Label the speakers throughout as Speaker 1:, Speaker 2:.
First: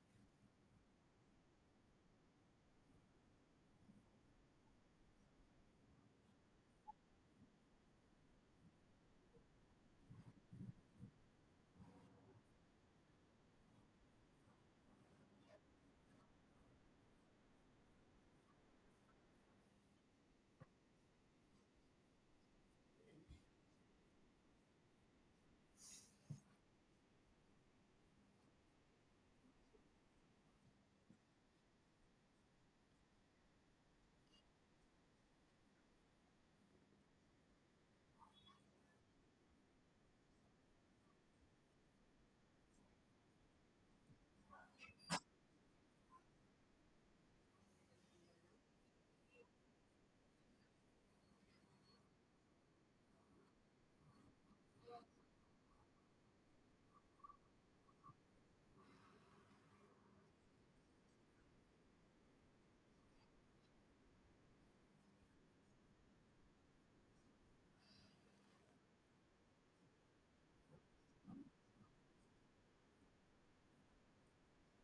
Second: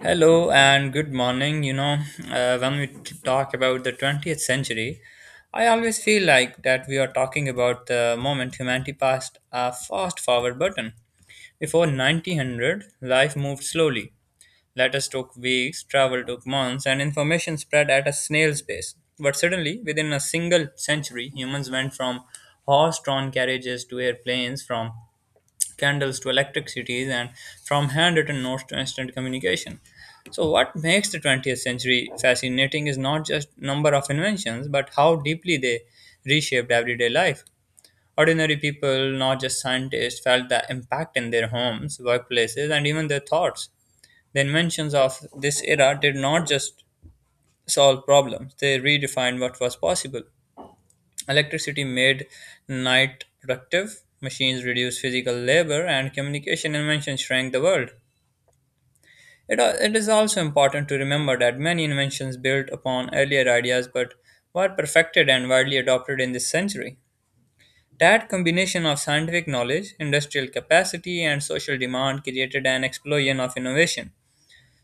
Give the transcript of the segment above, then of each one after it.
Speaker 1: Hello and good morning. When we talk about the 20th century, I always feel like that we are talking about the moment humanity passed a fast forward button. Before 1900, life moved slowly. Letters took weeks, travel took months, and information spread at a snail's pace. But suddenly, within a single century, humans went from horse drawn carriages to airplanes, from candles to electric cities and from handwritten notes to instant communication. So what makes the 20th century fascinating is not just number of inventions but how deeply they reshaped everyday life. Ordinary people, not just scientists, felt the impact in their homes, workplaces and even their thoughts. The inventions of this era did not just solve problems, they redefined what was possible. Electricity made night productive, machines reduced physical labor, and communication inventions shrank the world. It is also important to remember that many inventions built upon earlier ideas but were perfected and widely adopted in this century. That combination of scientific knowledge, industrial capacity, and social demand created an explosion of innovation.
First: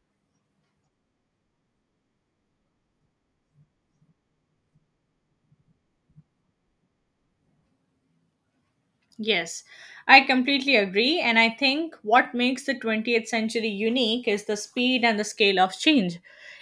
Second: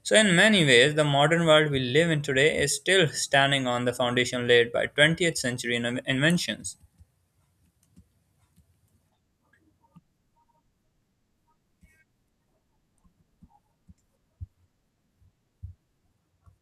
Speaker 1: So, in many ways, the modern world we live in today is still standing on the foundation laid by 20th century inventions.
Speaker 2: Yes, I completely agree. And I think what makes the 20th century unique is the speed and the scale of change.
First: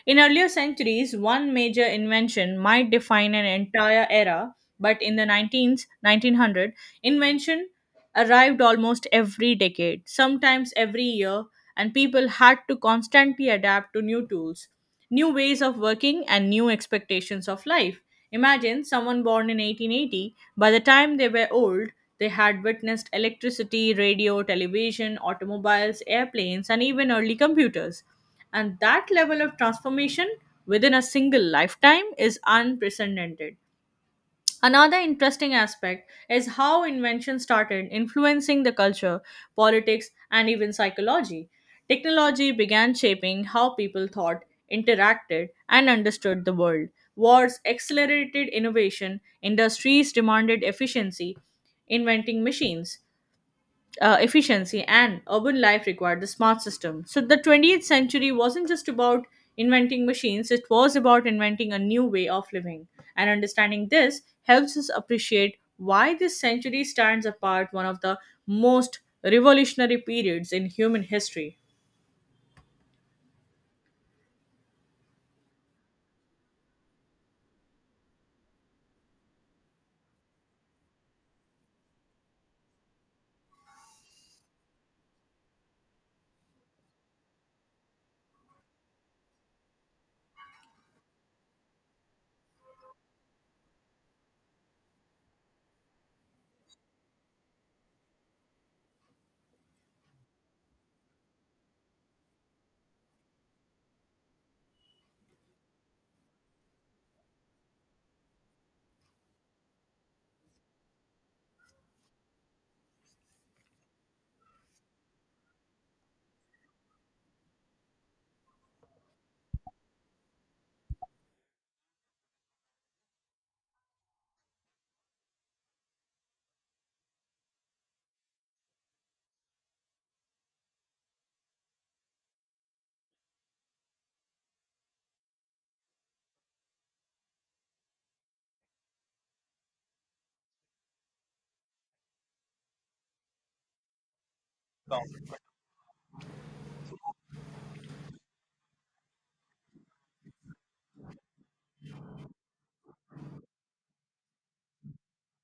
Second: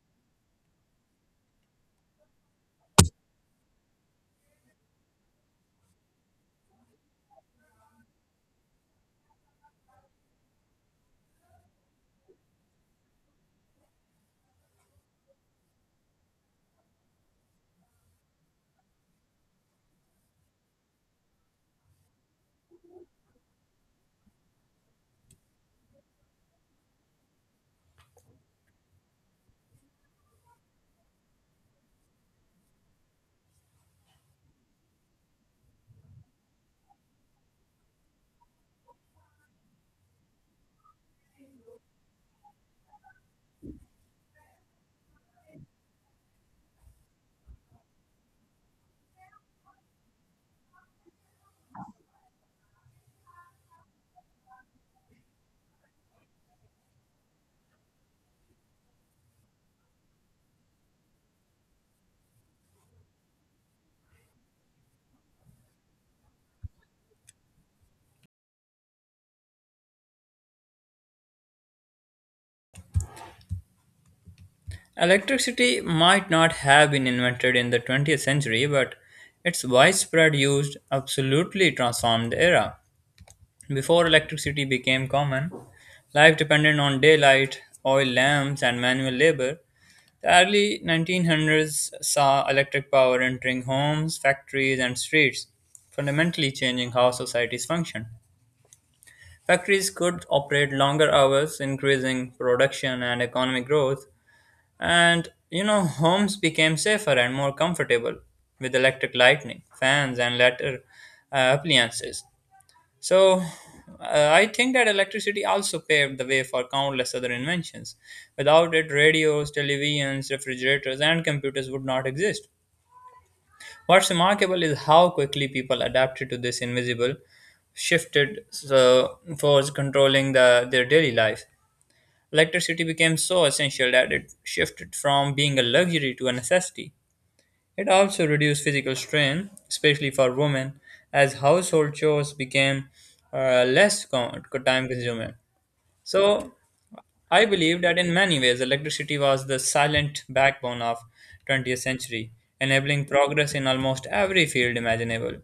Speaker 2: In earlier centuries, one major invention might define an entire era, but in the 19th, 1900, invention arrived almost every decade, sometimes every year, and people had to constantly adapt to new tools, new ways of working, and new expectations of life. Imagine someone born in 1880, by the time they were old, they had witnessed electricity, radio, television, automobiles, airplanes, and even early computers. And that level of transformation within a single lifetime is unprecedented. Another interesting aspect is how invention started influencing the culture, politics, and even psychology. Technology began shaping how people thought, interacted, and understood the world. Wars accelerated innovation, industries demanded efficiency, inventing machines, efficiency and urban life required the smart system. So the 20th century wasn't just about inventing machines, it was about inventing a new way of living. And understanding this helps us appreciate why this century stands apart, one of the most revolutionary periods in human history.
Speaker 1: Electricity might not have been invented in the 20th century, but its widespread use absolutely transformed the era. Before electricity became common, life depended on daylight, oil lamps, and manual labor. The early 1900s saw electric power entering homes, factories, and streets, fundamentally changing how societies function. Factories could operate longer hours, increasing production and economic growth, and homes became safer and more comfortable with electric lighting, fans, and later appliances. So, I think that electricity also paved the way for countless other inventions. Without it, radios, televisions, refrigerators, and computers would not exist. What's remarkable is how quickly people adapted to this invisible shifted so force controlling the their daily life. Electricity became so essential that it shifted from being a luxury to a necessity. It also reduced physical strain, especially for women, as household chores became less time consuming. So, I believe that in many ways, electricity was the silent backbone of 20th century, enabling progress in almost every field imaginable.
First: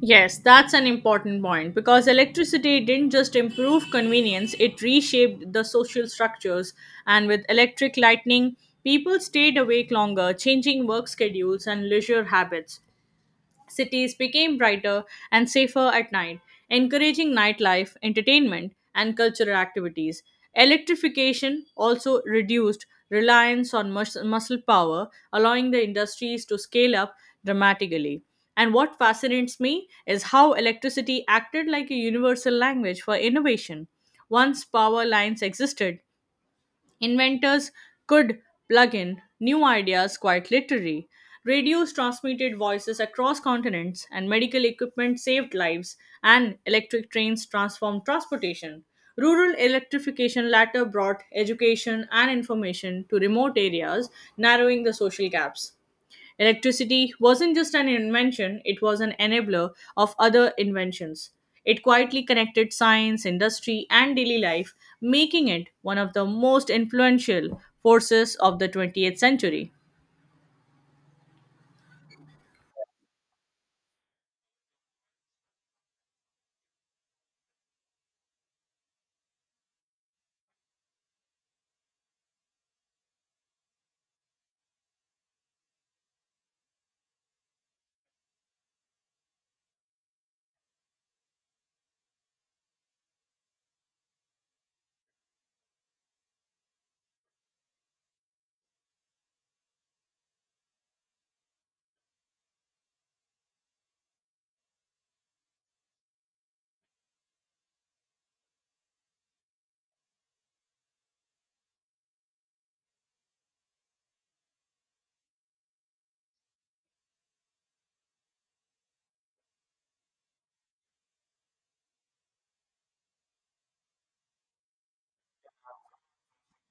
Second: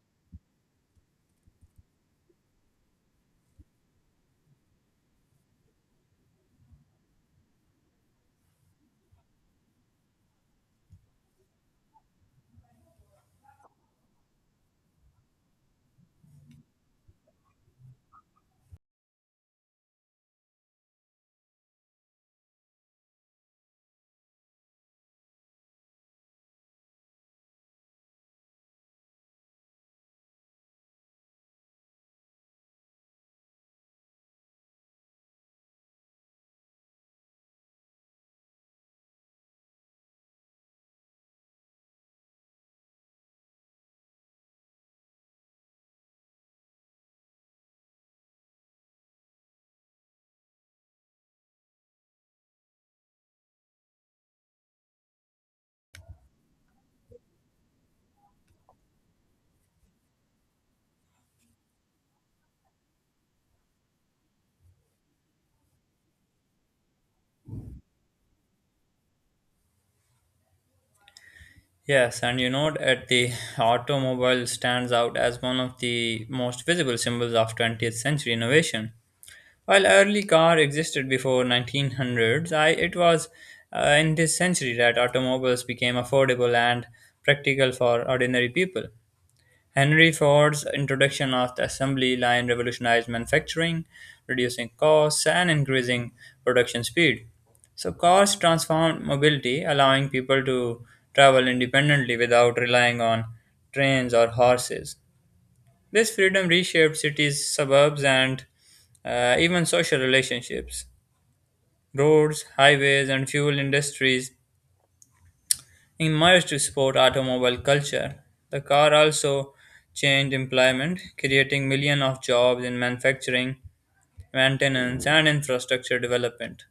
Speaker 2: Yes, that's an important point because electricity didn't just improve convenience, it reshaped the social structures. And with electric lightning, people stayed awake longer, changing work schedules and leisure habits. Cities became brighter and safer at night, encouraging nightlife, entertainment, and cultural activities. Electrification also reduced reliance on muscle power, allowing the industries to scale up dramatically. And what fascinates me is how electricity acted like a universal language for innovation. Once power lines existed, inventors could plug in new ideas quite literally. Radios transmitted voices across continents, and medical equipment saved lives, and electric trains transformed transportation. Rural electrification later brought education and information to remote areas, narrowing the social gaps. Electricity wasn't just an invention, it was an enabler of other inventions. It quietly connected science, industry, and daily life, making it one of the most influential forces of the 20th century.
Speaker 1: Yes, and you know that the automobile stands out as one of the most visible symbols of 20th century innovation. While early car existed before 1900s, it was in this century that automobiles became affordable and practical for ordinary people. Henry Ford's introduction of the assembly line revolutionized manufacturing, reducing costs and increasing production speed. So cars transformed mobility, allowing people to travel independently without relying on trains or horses. This freedom reshaped cities, suburbs, and even social relationships. Roads, highways, and fuel industries emerged to support automobile culture. The car also changed employment, creating millions of jobs in manufacturing, maintenance, and infrastructure development.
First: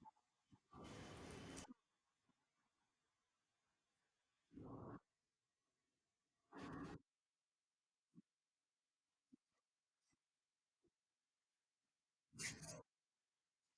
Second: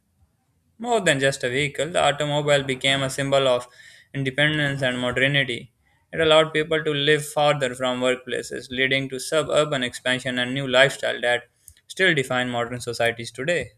Speaker 1: More than just a vehicle, the automobile became a symbol of independence and modernity. It allowed people to live farther from workplaces, leading to suburban expansion and new lifestyle that still define modern societies today.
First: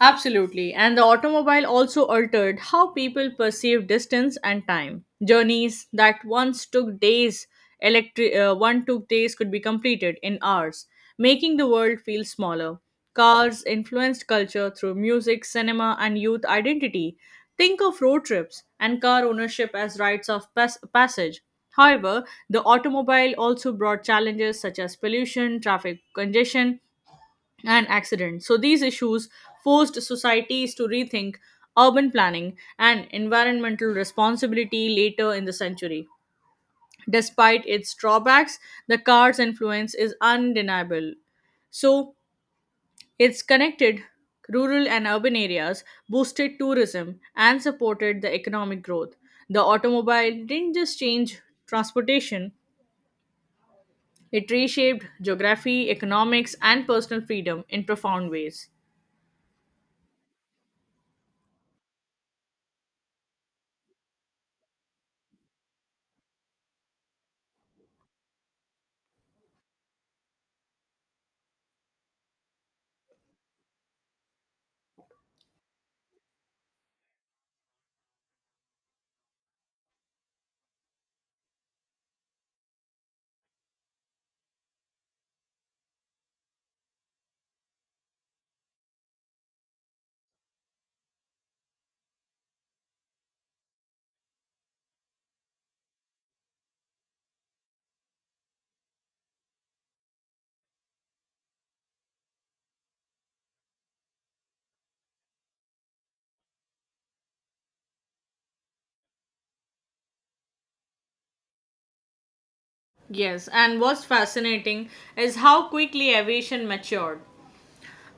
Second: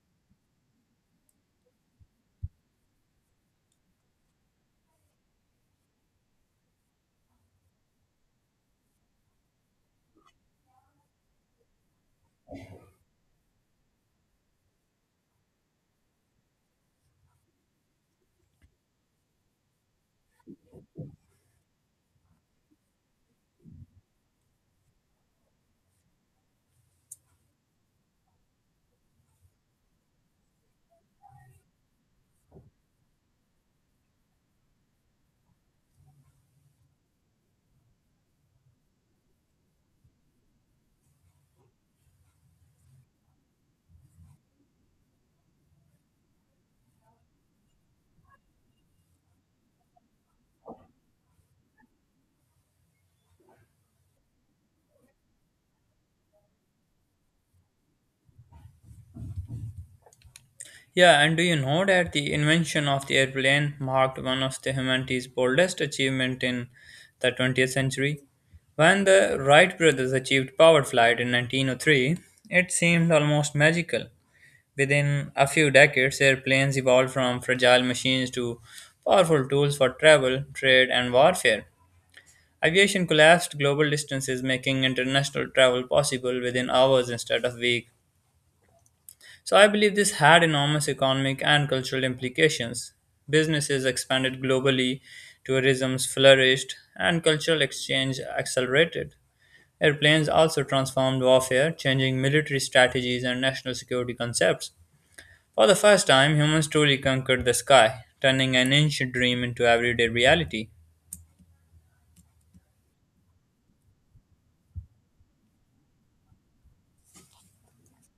Speaker 2: Absolutely. And the automobile also altered how people perceive distance and time. Journeys that once took days, one took days, could be completed in hours, making the world feel smaller. Cars influenced culture through music, cinema, and youth identity. Think of road trips and car ownership as rites of passage. However, the automobile also brought challenges such as pollution, traffic congestion, and accident. So these issues forced societies to rethink urban planning and environmental responsibility later in the century. Despite its drawbacks, the car's influence is undeniable. So it's connected rural and urban areas, boosted tourism, and supported the economic growth. The automobile didn't just change transportation, it reshaped geography, economics, and personal freedom in profound ways.
Speaker 1: Yeah, and do you know that the invention of the airplane marked one of the humanity's boldest achievement in the 20th century? When the Wright brothers achieved powered flight in 1903, it seemed almost magical. Within a few decades, airplanes evolved from fragile machines to powerful tools for travel, trade, and warfare. Aviation collapsed global distances, making international travel possible within hours instead of weeks. So, I believe this had enormous economic and cultural implications. Businesses expanded globally, tourism flourished, and cultural exchange accelerated. Airplanes also transformed warfare, changing military strategies and national security concepts. For the first time, humans truly conquered the sky, turning an ancient dream into everyday reality.
Speaker 2: Yes, and what's fascinating is how quickly aviation matured.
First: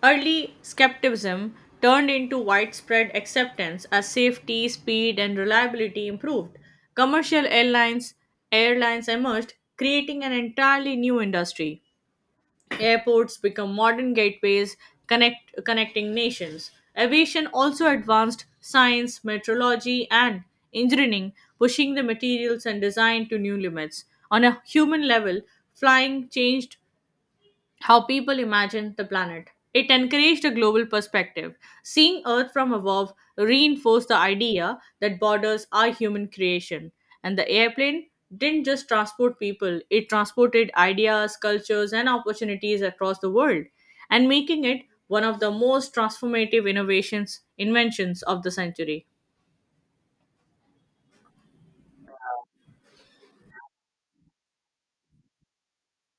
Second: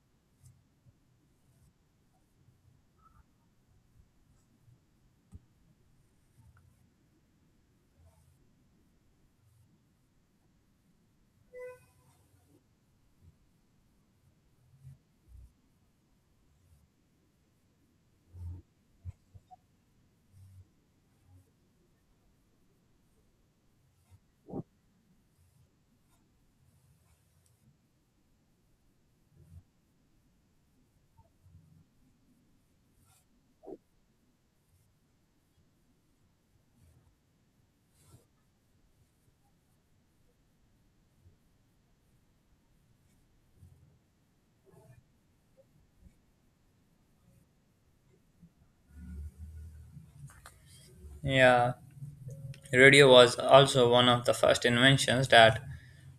Speaker 2: Early skepticism turned into widespread acceptance as safety, speed, and reliability improved. Commercial airlines emerged, creating an entirely new industry. Airports become modern gateways, connecting nations. Aviation also advanced science, meteorology, and engineering, pushing the materials and design to new limits. On a human level, flying changed how people imagined the planet. It encouraged a global perspective. Seeing Earth from above reinforced the idea that borders are human creation. And the airplane didn't just transport people, it transported ideas, cultures, and opportunities across the world, and making it one of the most transformative innovations, inventions of the century.
Speaker 1: Yeah, radio was also one of the first inventions that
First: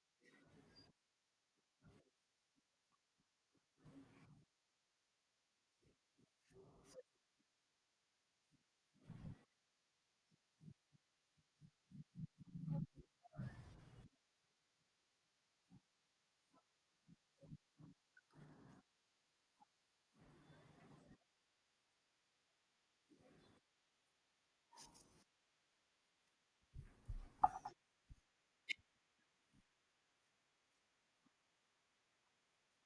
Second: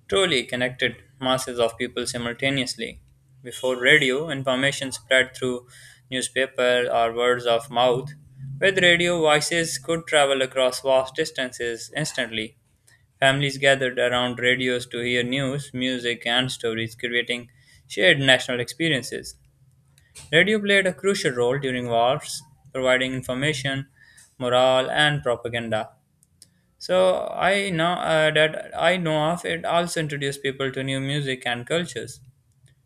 Speaker 1: truly connected masses of people simultaneously. Before radio, information spread through newspaper or words of mouth. With radio, voices could travel across vast distances instantly. Families gathered around radios to hear news, music, and stories, creating shared national experiences. Radio played a crucial role during wars, providing information, morale, and propaganda. I know of it also introduced people to new music and cultures,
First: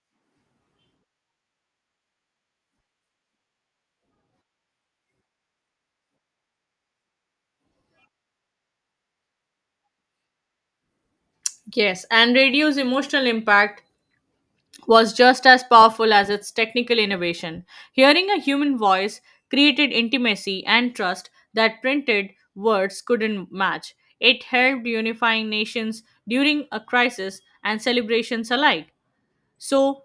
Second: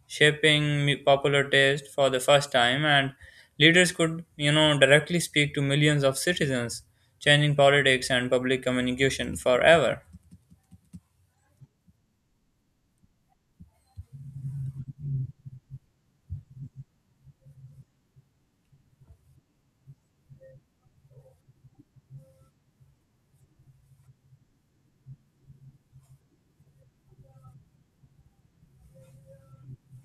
Speaker 1: shaping popular taste for the first time. And leaders could, directly speak to millions of citizens, changing politics and public communication forever.
Speaker 2: Yes, and radio's emotional impact was just as powerful as its technical innovation. Hearing a human voice created intimacy and trust that printed words couldn't match. It helped unifying nations during a crisis and celebrations alike. So,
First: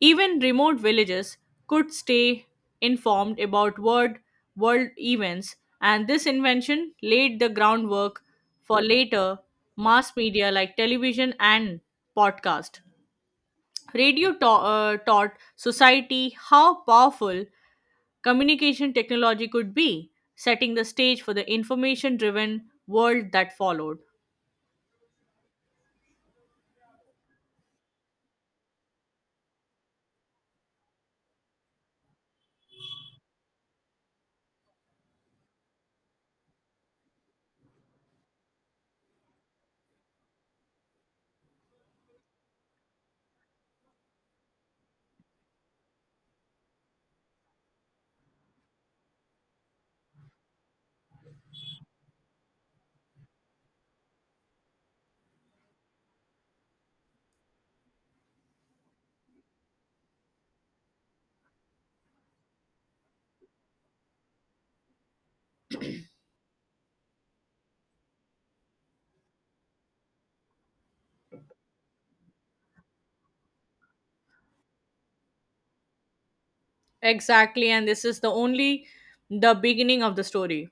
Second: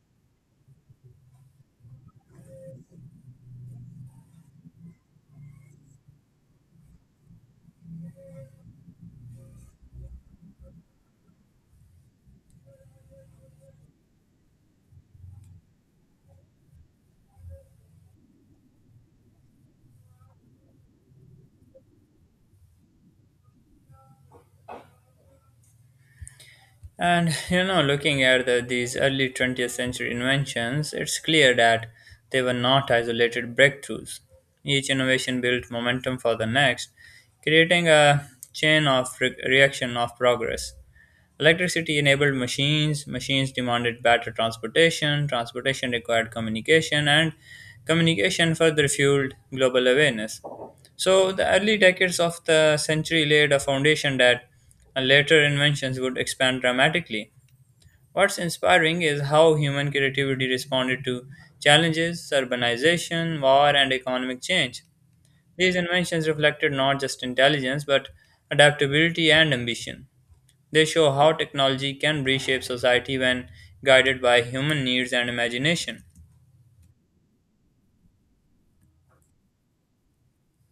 Speaker 2: even remote villages could stay informed about world events, and this invention laid the groundwork for later mass media like television and podcast. Radio taught society how powerful communication technology could be, setting the stage for the information driven world that followed.
Speaker 1: And looking at these early 20th century inventions, it's clear that they were not isolated breakthroughs. Each innovation built momentum for the next, creating a chain of reaction of progress. Electricity enabled machines, machines demanded better transportation, transportation required communication, and communication further fueled global awareness. So, the early decades of the century laid a foundation that later inventions would expand dramatically. What's inspiring is how human creativity responded to challenges, urbanization, war, and economic change. These inventions reflected not just intelligence but adaptability and ambition. They show how technology can reshape society when guided by human needs and imagination.
Speaker 2: Exactly, and this is the only the beginning of the story.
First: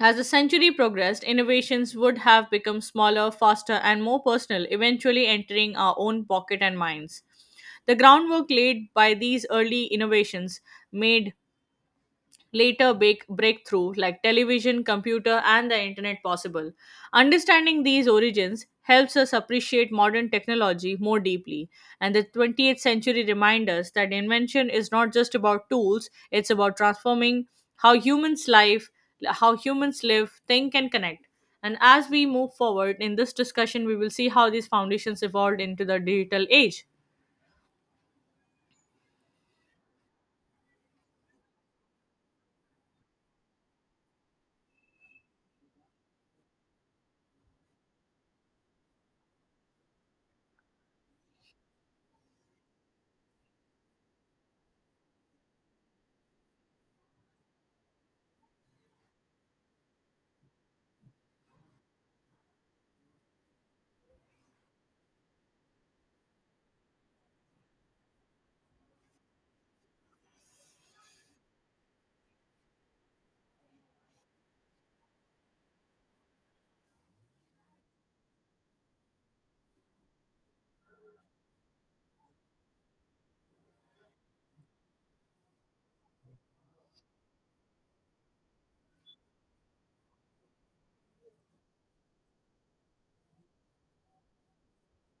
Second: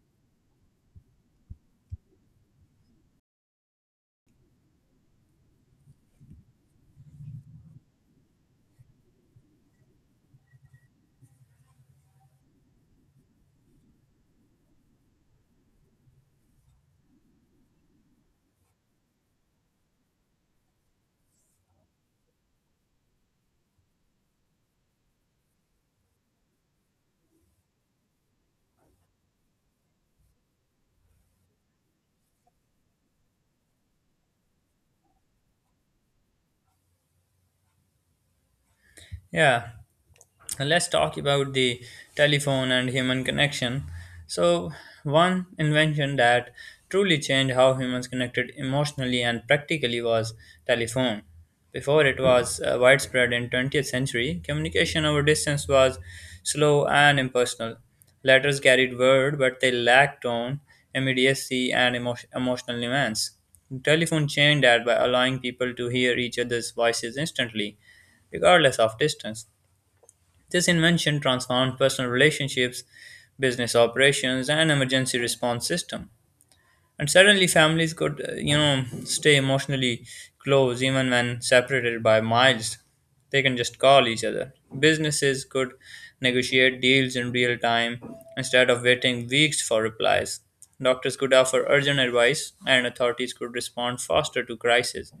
Speaker 2: As the century progressed, innovations would have become smaller, faster, and more personal, eventually entering our own pocket and minds. The groundwork laid by these early innovations made later bake breakthrough like television, computer, and the internet possible. Understanding these origins helps us appreciate modern technology more deeply, and the 20th century reminds us that invention is not just about tools, it's about transforming how humans live, how humans live, think and connect. And as we move forward in this discussion, we will see how these foundations evolved into the digital age.
Speaker 1: Yeah. And let's talk about the telephone and human connection. So, one invention that truly changed how humans connected emotionally and practically was telephone. Before it was widespread in 20th century, communication over distance was slow and impersonal. Letters carried word, but they lacked tone, immediacy, and emotional nuance. Telephone changed that by allowing people to hear each other's voices instantly, regardless of distance. This invention transformed personal relationships, business operations, and emergency response system. And suddenly, families could, stay emotionally close even when separated by miles. They can just call each other. Businesses could negotiate deals in real time instead of waiting weeks for replies. Doctors could offer urgent advice, and authorities could respond faster to crises.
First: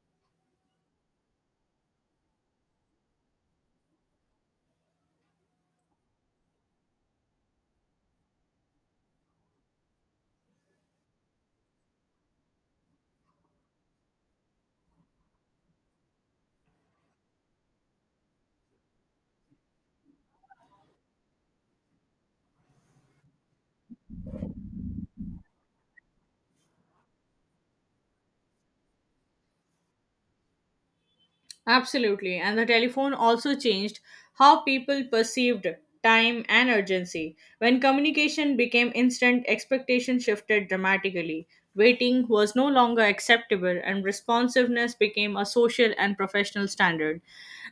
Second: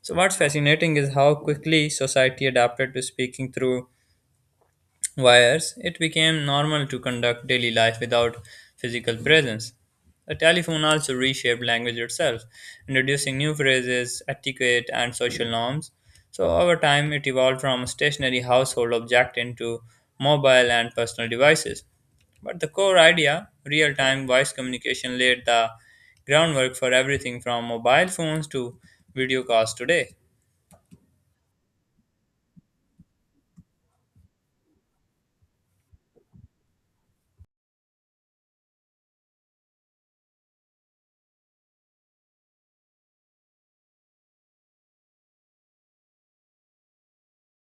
Speaker 1: So, what's fascinating is how quickly society adapted to speaking through wires. It became normal to conduct daily life without physical presence. The telephone also reshaped language itself, introducing new phrases, etiquette, and social norms. So, over time, it evolved from a stationary household object into mobile and personal devices. But the core idea, real time voice communication, laid the groundwork for everything from mobile phones to video calls today.
Speaker 2: Absolutely. And the telephone also changed how people perceived time and urgency. When communication became instant, expectation shifted dramatically. Waiting was no longer acceptable and responsiveness became a social and professional standard.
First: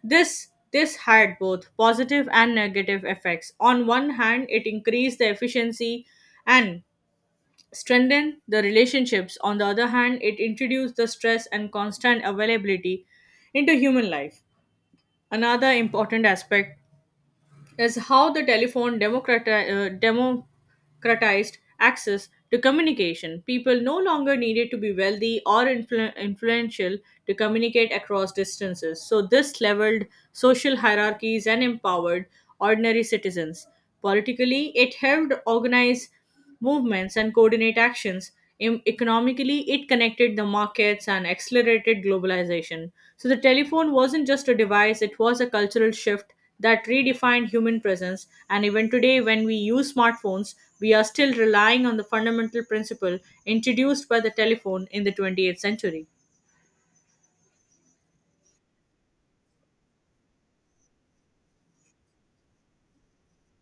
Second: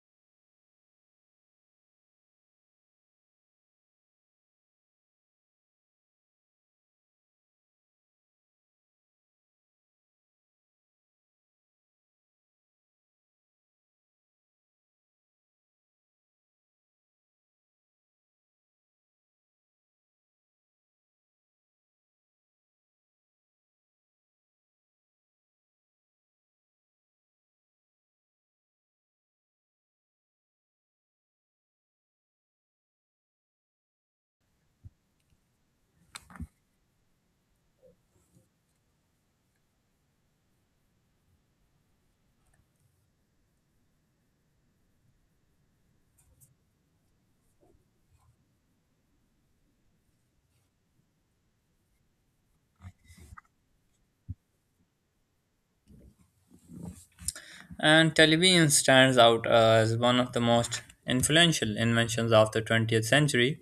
Speaker 2: This had both positive and negative effects. On one hand, it increased the efficiency and strengthened the relationships. On the other hand, it introduced the stress and constant availability into human life. Another important aspect is how the telephone democratized access to communication. People no longer needed to be wealthy or influential to communicate across distances. So, this leveled social hierarchies and empowered ordinary citizens. Politically, it helped organize movements and coordinate actions. Economically, it connected the markets and accelerated globalization. So the telephone wasn't just a device, it was a cultural shift that redefined human presence. And even today, when we use smartphones, we are still relying on the fundamental principle introduced by the telephone in the 20th century.
Speaker 1: And television stands out as one of the most influential inventions of the 20th century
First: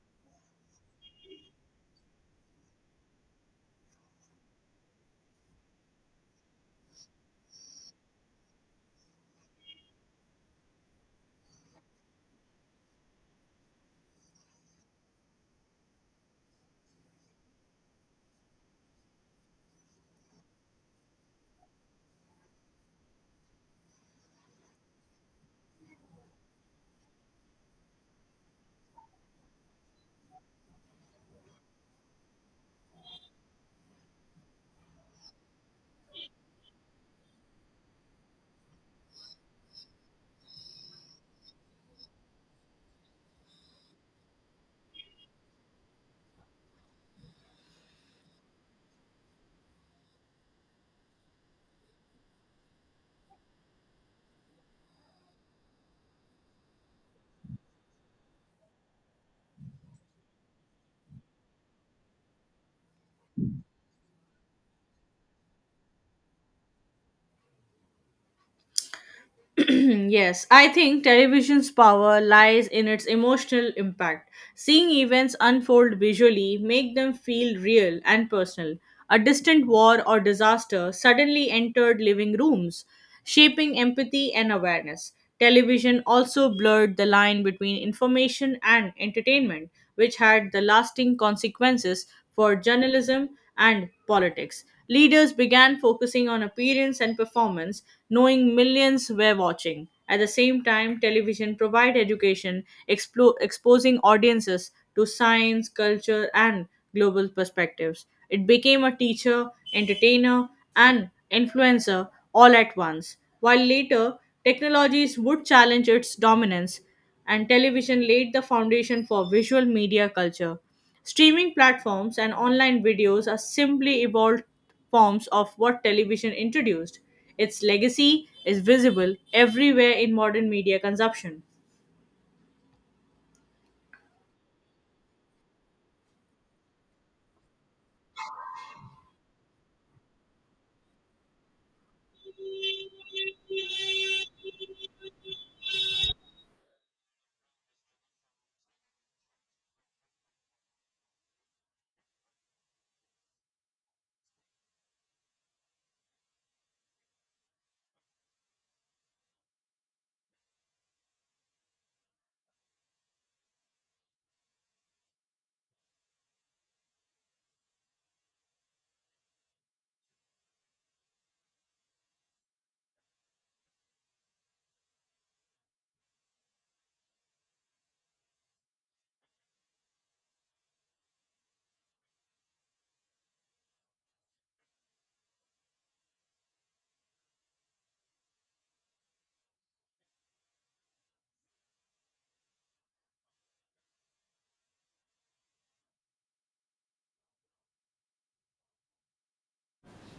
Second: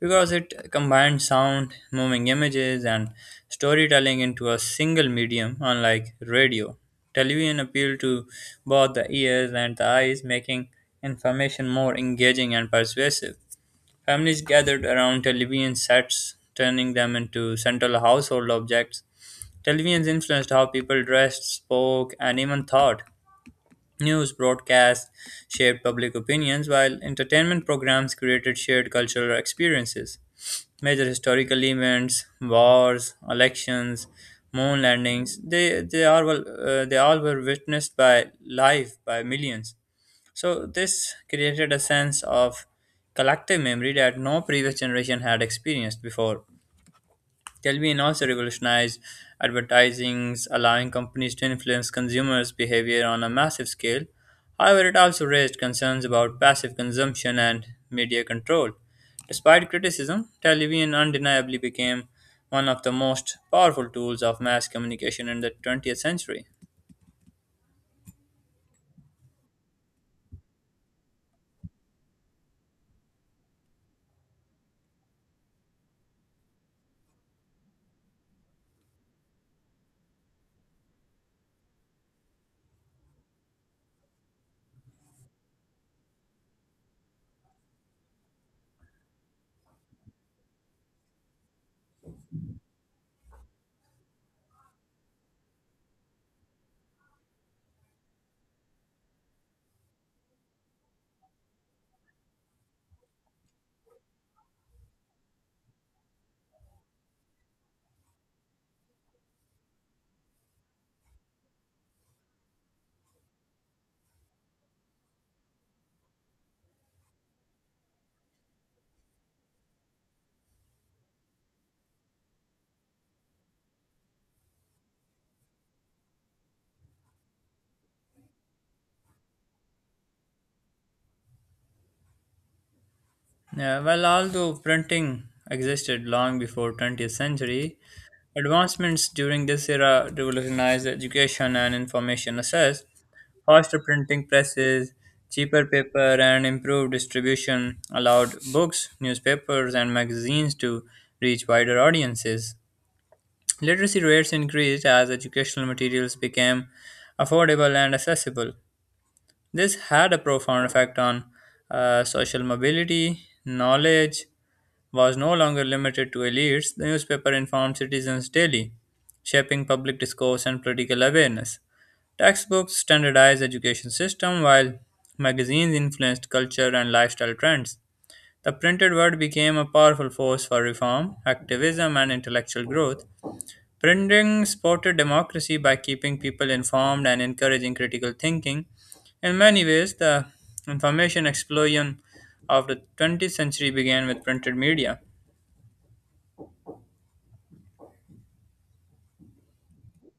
Speaker 1: because it combined sound, moving images, and storytelling into a single medium, unlike radio. Television appealed to both the ears and the eyes, making information more engaging and persuasive. Families gathered around television sets, turning them into central household objects. Televisions influenced how people dressed, spoke, and even thought. News broadcasts shaped public opinions, while entertainment programs created shared cultural experiences. Major historical events, wars, elections, moon landings, they all were witnessed by live by millions. So, this created a sense of collective memory that no previous generation had experienced before. Kelvin also revolutionized advertising, allowing companies to influence consumers' behavior on a massive scale. However, it also raised concerns about passive consumption and media control. Despite criticism, television undeniably became one of the most powerful tools of mass communication in the 20th century.
Speaker 2: Yes, I think television's power lies in its emotional impact. Seeing events unfold visually make them feel real and personal. A distant war or disaster suddenly entered living rooms, shaping empathy and awareness. Television also blurred the line between information and entertainment, which had the lasting consequences for journalism and politics. Leaders began focusing on appearance and performance, knowing millions were watching. At the same time, television provided education, exposing audiences to science, culture, and global perspectives. It became a teacher, entertainer, and influencer all at once. While later, technologies would challenge its dominance, and television laid the foundation for visual media culture. Streaming platforms and online videos are simply evolved forms of what television introduced. Its legacy is visible everywhere in modern media consumption.
Speaker 1: Yeah, well, although printing existed long before 20th century, advancements during this era revolutionized education and information access. Faster printing presses, cheaper paper, and improved distribution allowed books, newspapers, and magazines to reach wider audiences. Literacy rates increased as educational materials became affordable and accessible. This had a profound effect on social mobility. Knowledge was no longer limited to elites, the newspaper informed citizens daily, shaping public discourse and political awareness. Textbooks standardized education system while magazines influenced culture and lifestyle trends. The printed word became a powerful force for reform, activism and intellectual growth. Printing supported democracy by keeping people informed and encouraging critical thinking. In many ways, the information explosion of the 20th century began with printed media.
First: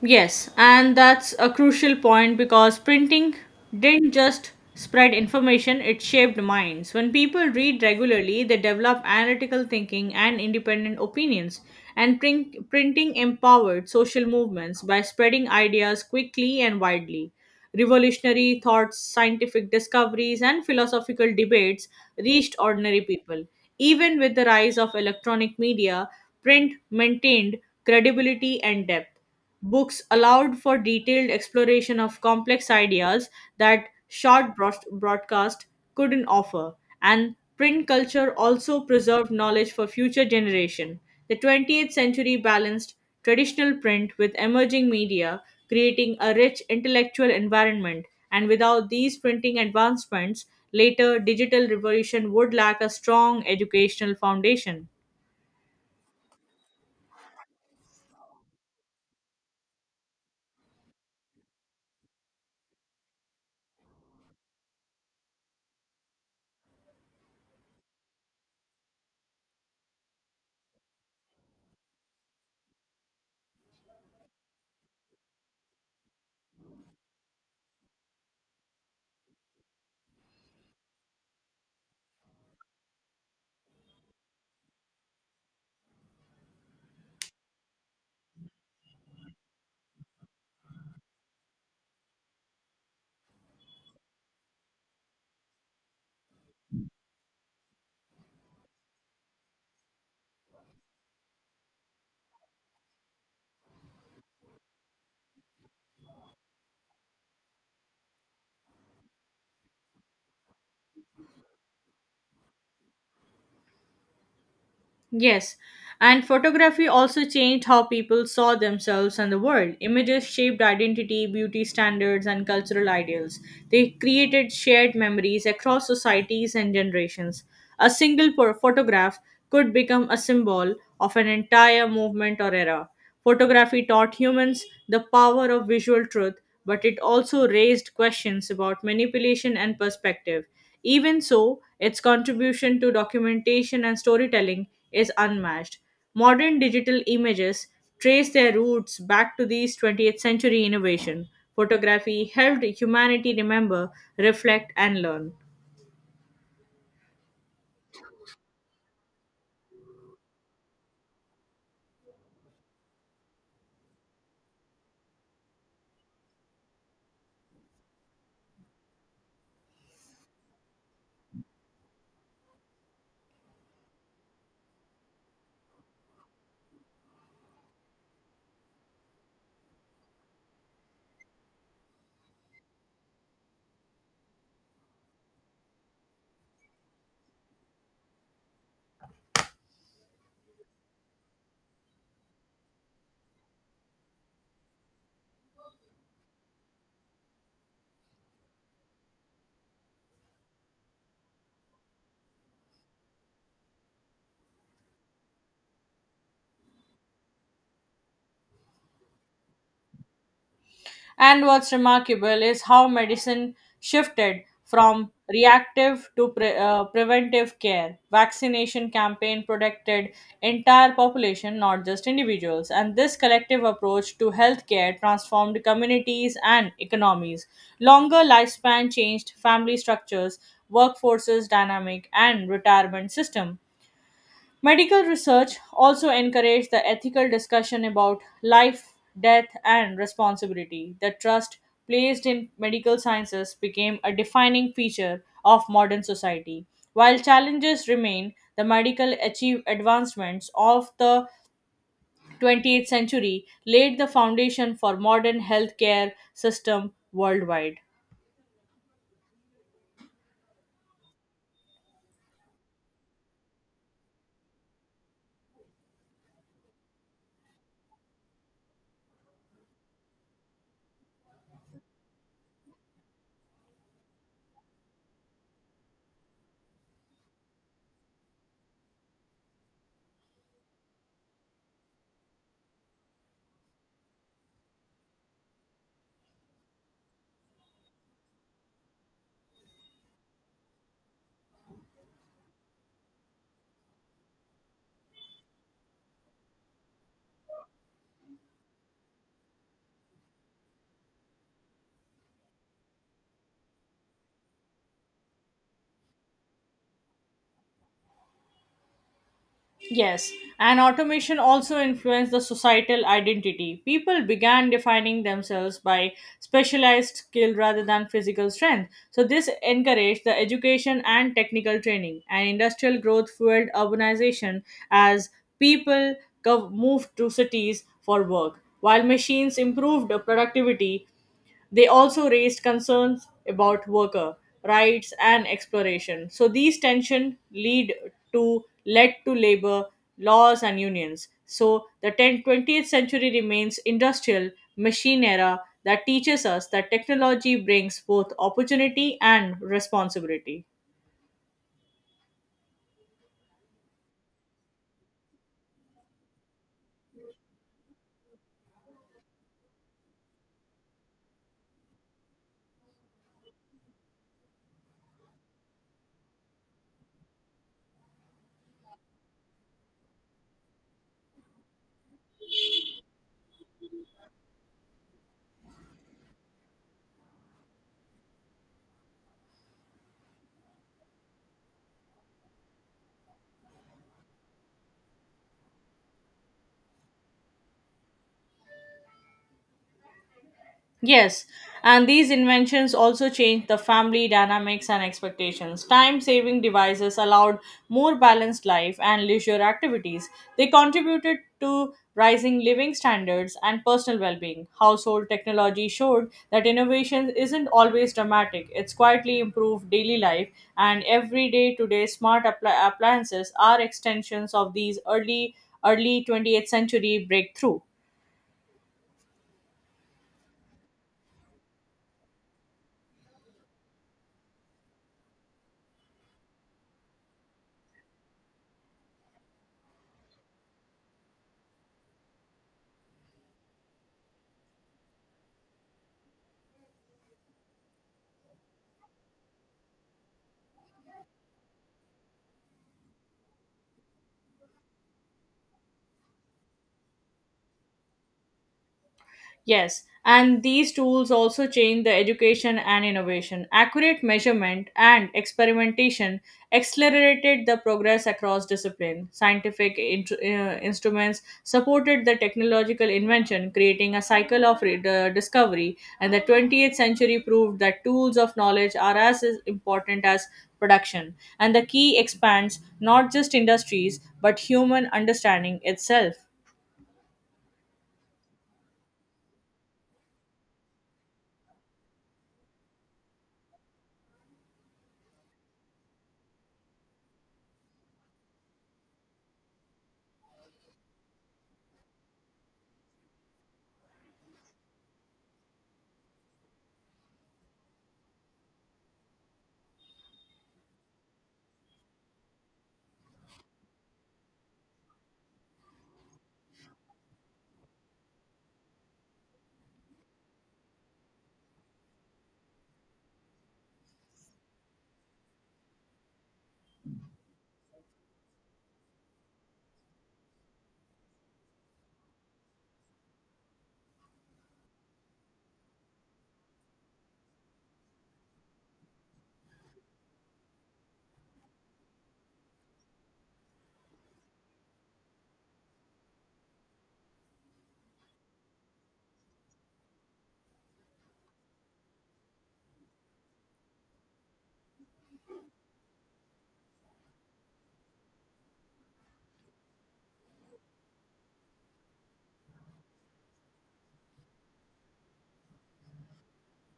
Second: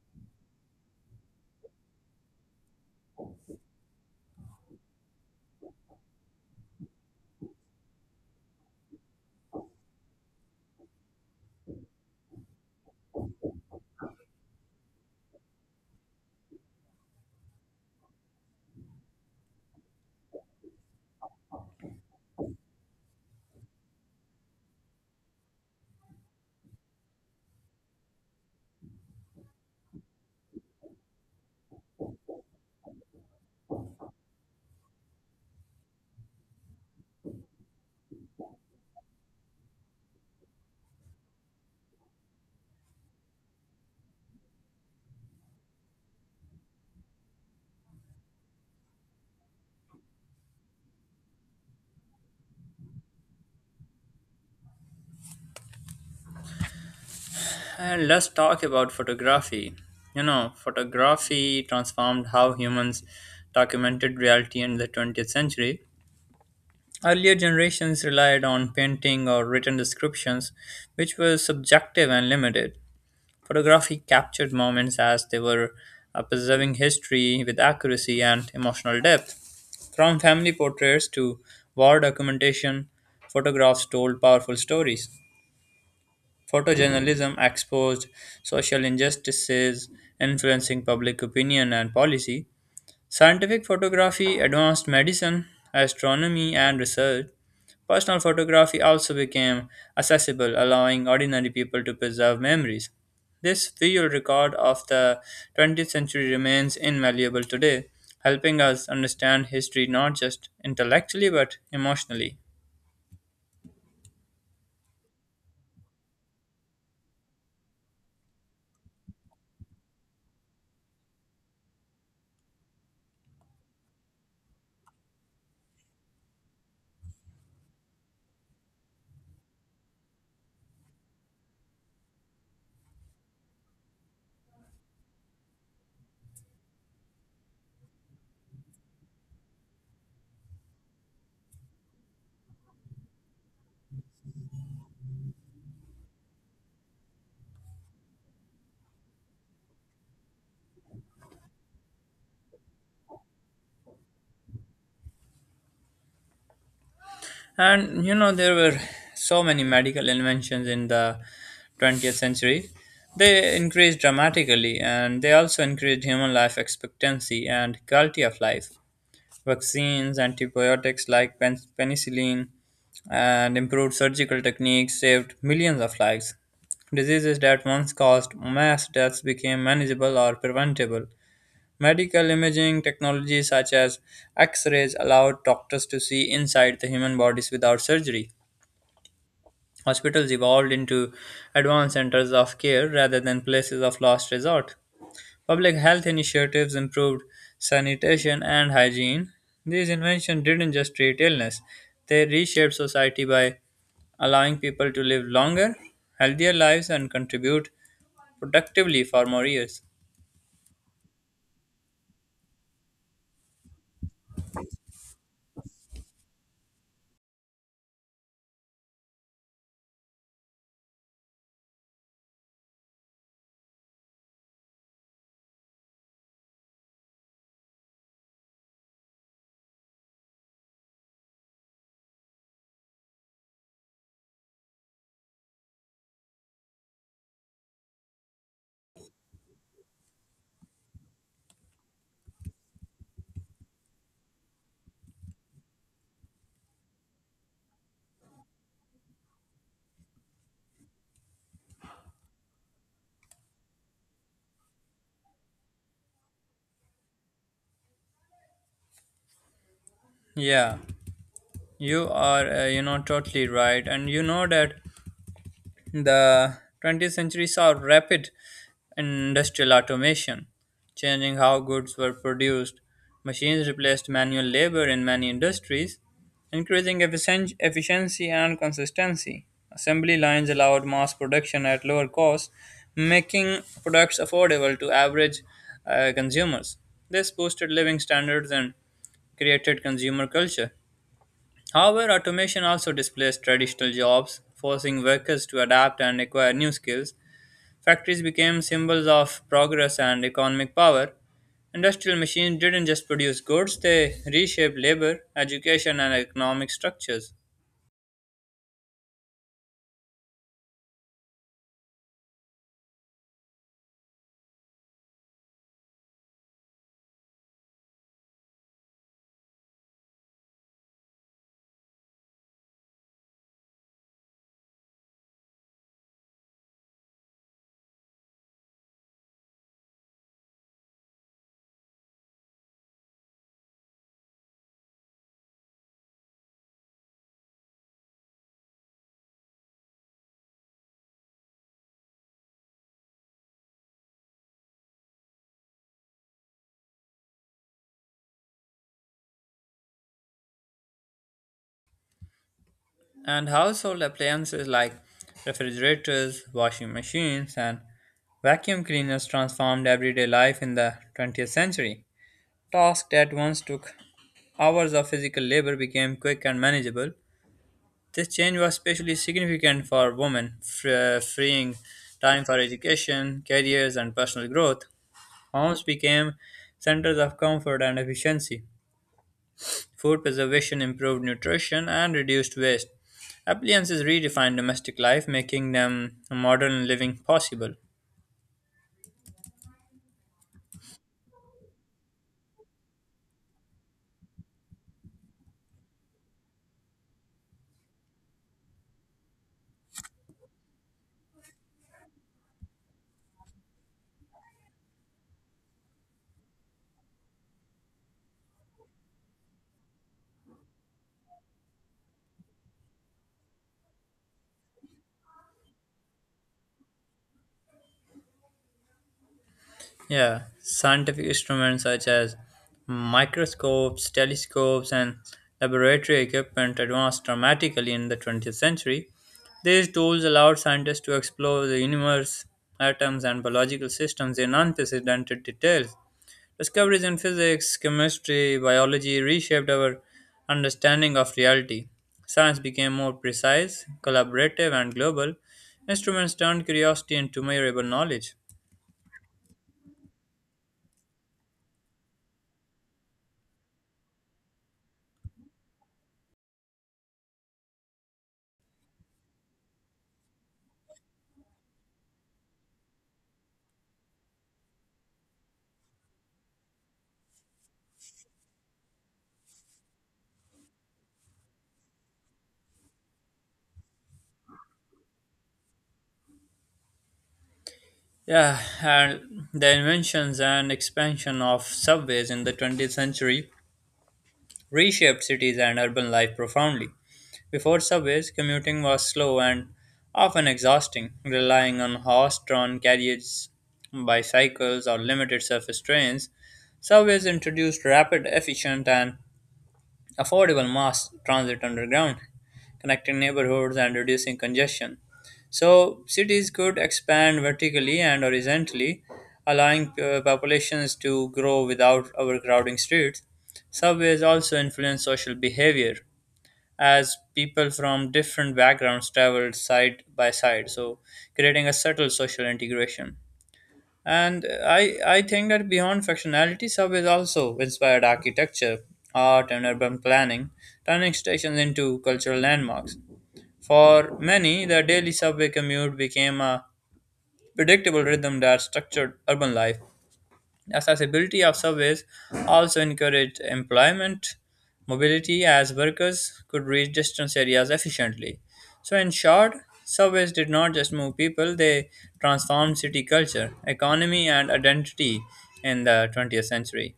Speaker 2: Yes, and that's a crucial point because printing didn't just spread information, it shaped minds. When people read regularly, they develop analytical thinking and independent opinions. And printing empowered social movements by spreading ideas quickly and widely. Revolutionary thoughts, scientific discoveries, and philosophical debates reached ordinary people. Even with the rise of electronic media, print maintained credibility and depth. Books allowed for detailed exploration of complex ideas that short broadcast couldn't offer. And print culture also preserved knowledge for future generation. The 20th century balanced traditional print with emerging media, creating a rich intellectual environment. And without these printing advancements, later digital revolution would lack a strong educational foundation.
Speaker 1: And let's talk about photography. You know, photography transformed how humans documented reality in the 20th century. Earlier generations relied on painting or written descriptions, which were subjective and limited. Photography captured moments as they were, preserving history with accuracy and emotional depth. From family portraits to war documentation, photographs told powerful stories. Photojournalism exposed social injustices influencing public opinion and policy. Scientific photography advanced medicine, astronomy, and research. Personal photography also became accessible, allowing ordinary people to preserve memories. This visual record of the 20th century remains invaluable today, helping us understand history not just intellectually but emotionally.
Speaker 2: Yes, and photography also changed how people saw themselves and the world. Images shaped identity, beauty standards, and cultural ideals. They created shared memories across societies and generations. A single photograph could become a symbol of an entire movement or era. Photography taught humans the power of visual truth, but it also raised questions about manipulation and perspective. Even so, its contribution to documentation and storytelling is unmatched. Modern digital images trace their roots back to these 20th century innovation. Photography helped humanity remember, reflect, and learn.
Speaker 1: And you know, there were so many medical inventions in the 20th century. They increased dramatically and they also increased human life expectancy and quality of life. Vaccines, antibiotics like penicillin, and improved surgical techniques saved millions of lives. Diseases that once caused mass deaths became manageable or preventable. Medical imaging technologies such as X rays allowed doctors to see inside the human bodies without surgery. Hospitals evolved into advanced centers of care rather than places of last resort. Public health initiatives improved sanitation and hygiene. These inventions didn't just treat illness, they reshaped society by allowing people to live longer, healthier lives and contribute productively for more years.
Speaker 2: And what's remarkable is how medicine shifted from reactive to preventive care. Vaccination campaign protected entire population, not just individuals. And this collective approach to healthcare transformed communities and economies. Longer lifespan changed family structures, workforces dynamic, and retirement system. Medical research also encouraged the ethical discussion about life, death, and responsibility. The trust placed in medical sciences became a defining feature of modern society. While challenges remain, the medical achieve advancements of the 20th century laid the foundation for modern healthcare system worldwide.
Speaker 1: Yeah, you are, totally right. And you know that the 20th century saw rapid industrial automation, changing how goods were produced. Machines replaced manual labor in many industries, increasing efficiency and consistency. Assembly lines allowed mass production at lower costs, making products affordable to average consumers. This boosted living standards and created consumer culture. However, automation also displaced traditional jobs, forcing workers to adapt and acquire new skills. Factories became symbols of progress and economic power. Industrial machines didn't just produce goods, they reshaped labor, education, and economic structures.
Speaker 2: Yes, and automation also influenced the societal identity. People began defining themselves by specialized skill rather than physical strength. So, this encouraged the education and technical training, and industrial growth fueled urbanization as people moved to cities for work. While machines improved productivity, they also raised concerns about worker rights and exploration. So these tensions lead to led to labor laws and unions. So the 20th century remains industrial machine era that teaches us that technology brings both opportunity and responsibility.
Speaker 1: And household appliances like refrigerators, washing machines, and vacuum cleaners transformed everyday life in the 20th century. Tasks that once took hours of physical labor became quick and manageable. This change was especially significant for women, freeing time for education, careers, and personal growth. Homes became centers of comfort and efficiency. Food preservation improved nutrition and reduced waste. Appliances redefined domestic life, making them modern living possible.
Speaker 2: Yes, and these inventions also changed the family dynamics and expectations. Time saving devices allowed more balanced life and leisure activities. They contributed to rising living standards and personal well being. Household technology showed that innovation isn't always dramatic, it's quietly improved daily life, and everyday today, smart appliances are extensions of these early 20th century breakthrough.
Speaker 1: Yeah, scientific instruments such as microscopes, telescopes, and laboratory equipment advanced dramatically in the 20th century. These tools allowed scientists to explore the universe, atoms, and biological systems in unprecedented details. Discoveries in physics, chemistry, biology reshaped our understanding of reality. Science became more precise, collaborative, and global. Instruments turned curiosity into measurable knowledge.
Speaker 2: Yes, and these tools also change the education and innovation. Accurate measurement and experimentation accelerated the progress across discipline. Scientific instruments supported the technological invention, creating a cycle of discovery. And the 20th century proved that tools of knowledge are as important as production. And the key expands not just industries but human understanding itself.
Speaker 1: Yeah, and the inventions and expansion of subways in the 20th century reshaped cities and urban life profoundly. Before subways, commuting was slow and often exhausting, relying on horse drawn carriages, bicycles, or limited surface trains. Subways introduced rapid, efficient, and affordable mass transit underground, connecting neighborhoods and reducing congestion. So, cities could expand vertically and horizontally, allowing populations to grow without overcrowding streets. Subways also influence social behavior as people from different backgrounds travel side by side, so creating a subtle social integration. And I think that beyond functionality, subways also inspired architecture, art, and urban planning, turning stations into cultural landmarks. For many, the daily subway commute became a predictable rhythm that structured urban life. Accessibility of subways also encouraged employment mobility as workers could reach distance areas efficiently. So, in short, subways did not just move people, they transformed city culture, economy, and identity in the 20th century.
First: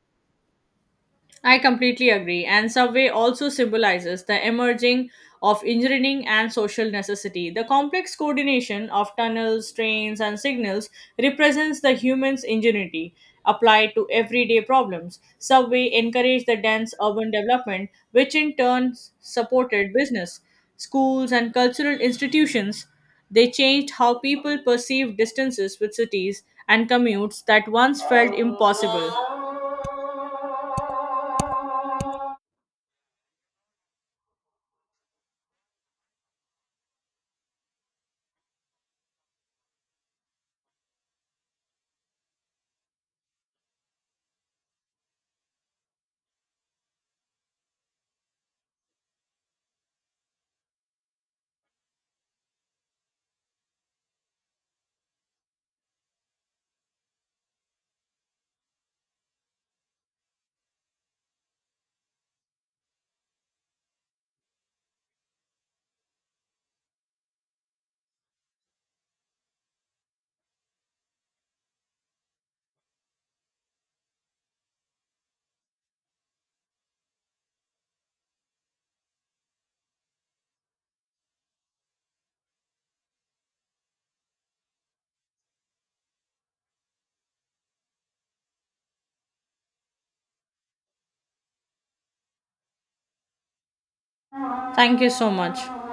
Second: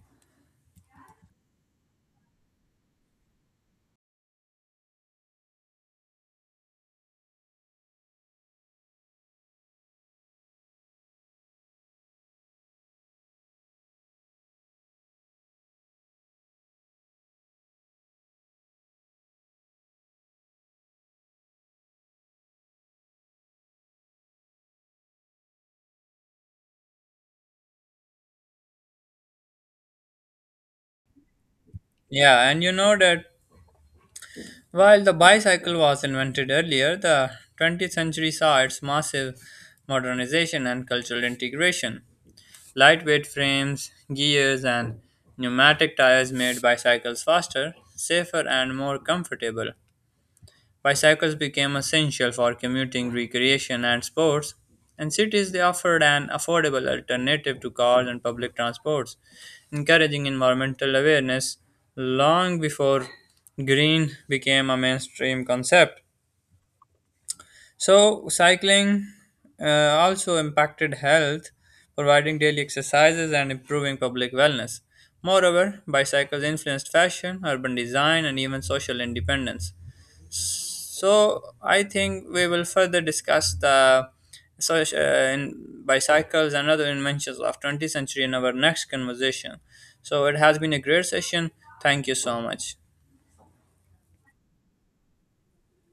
Speaker 2: I completely agree. And subway also symbolizes the emerging of engineering and social necessity. The complex coordination of tunnels, trains, and signals represents the human's ingenuity applied to everyday problems. Subway encouraged the dense urban development, which in turn supported business, schools, and cultural institutions. They changed how people perceive distances with cities and commutes that once felt impossible.
Speaker 1: Yeah, and you know that while the bicycle was invented earlier, the 20th century saw its massive modernization and cultural integration. Lightweight frames, gears, and pneumatic tires made bicycles faster, safer, and more comfortable. Bicycles became essential for commuting, recreation, and sports. In cities, they offered an affordable alternative to cars and public transports, encouraging environmental awareness long before green became a mainstream concept. So, cycling also impacted health, providing daily exercises and improving public wellness. Moreover, bicycles influenced fashion, urban design, and even social independence. So, I think we will further discuss the in bicycles and other inventions of 20th century in our next conversation. So, it has been a great session. Thank you so much.
Speaker 2: Thank you so much.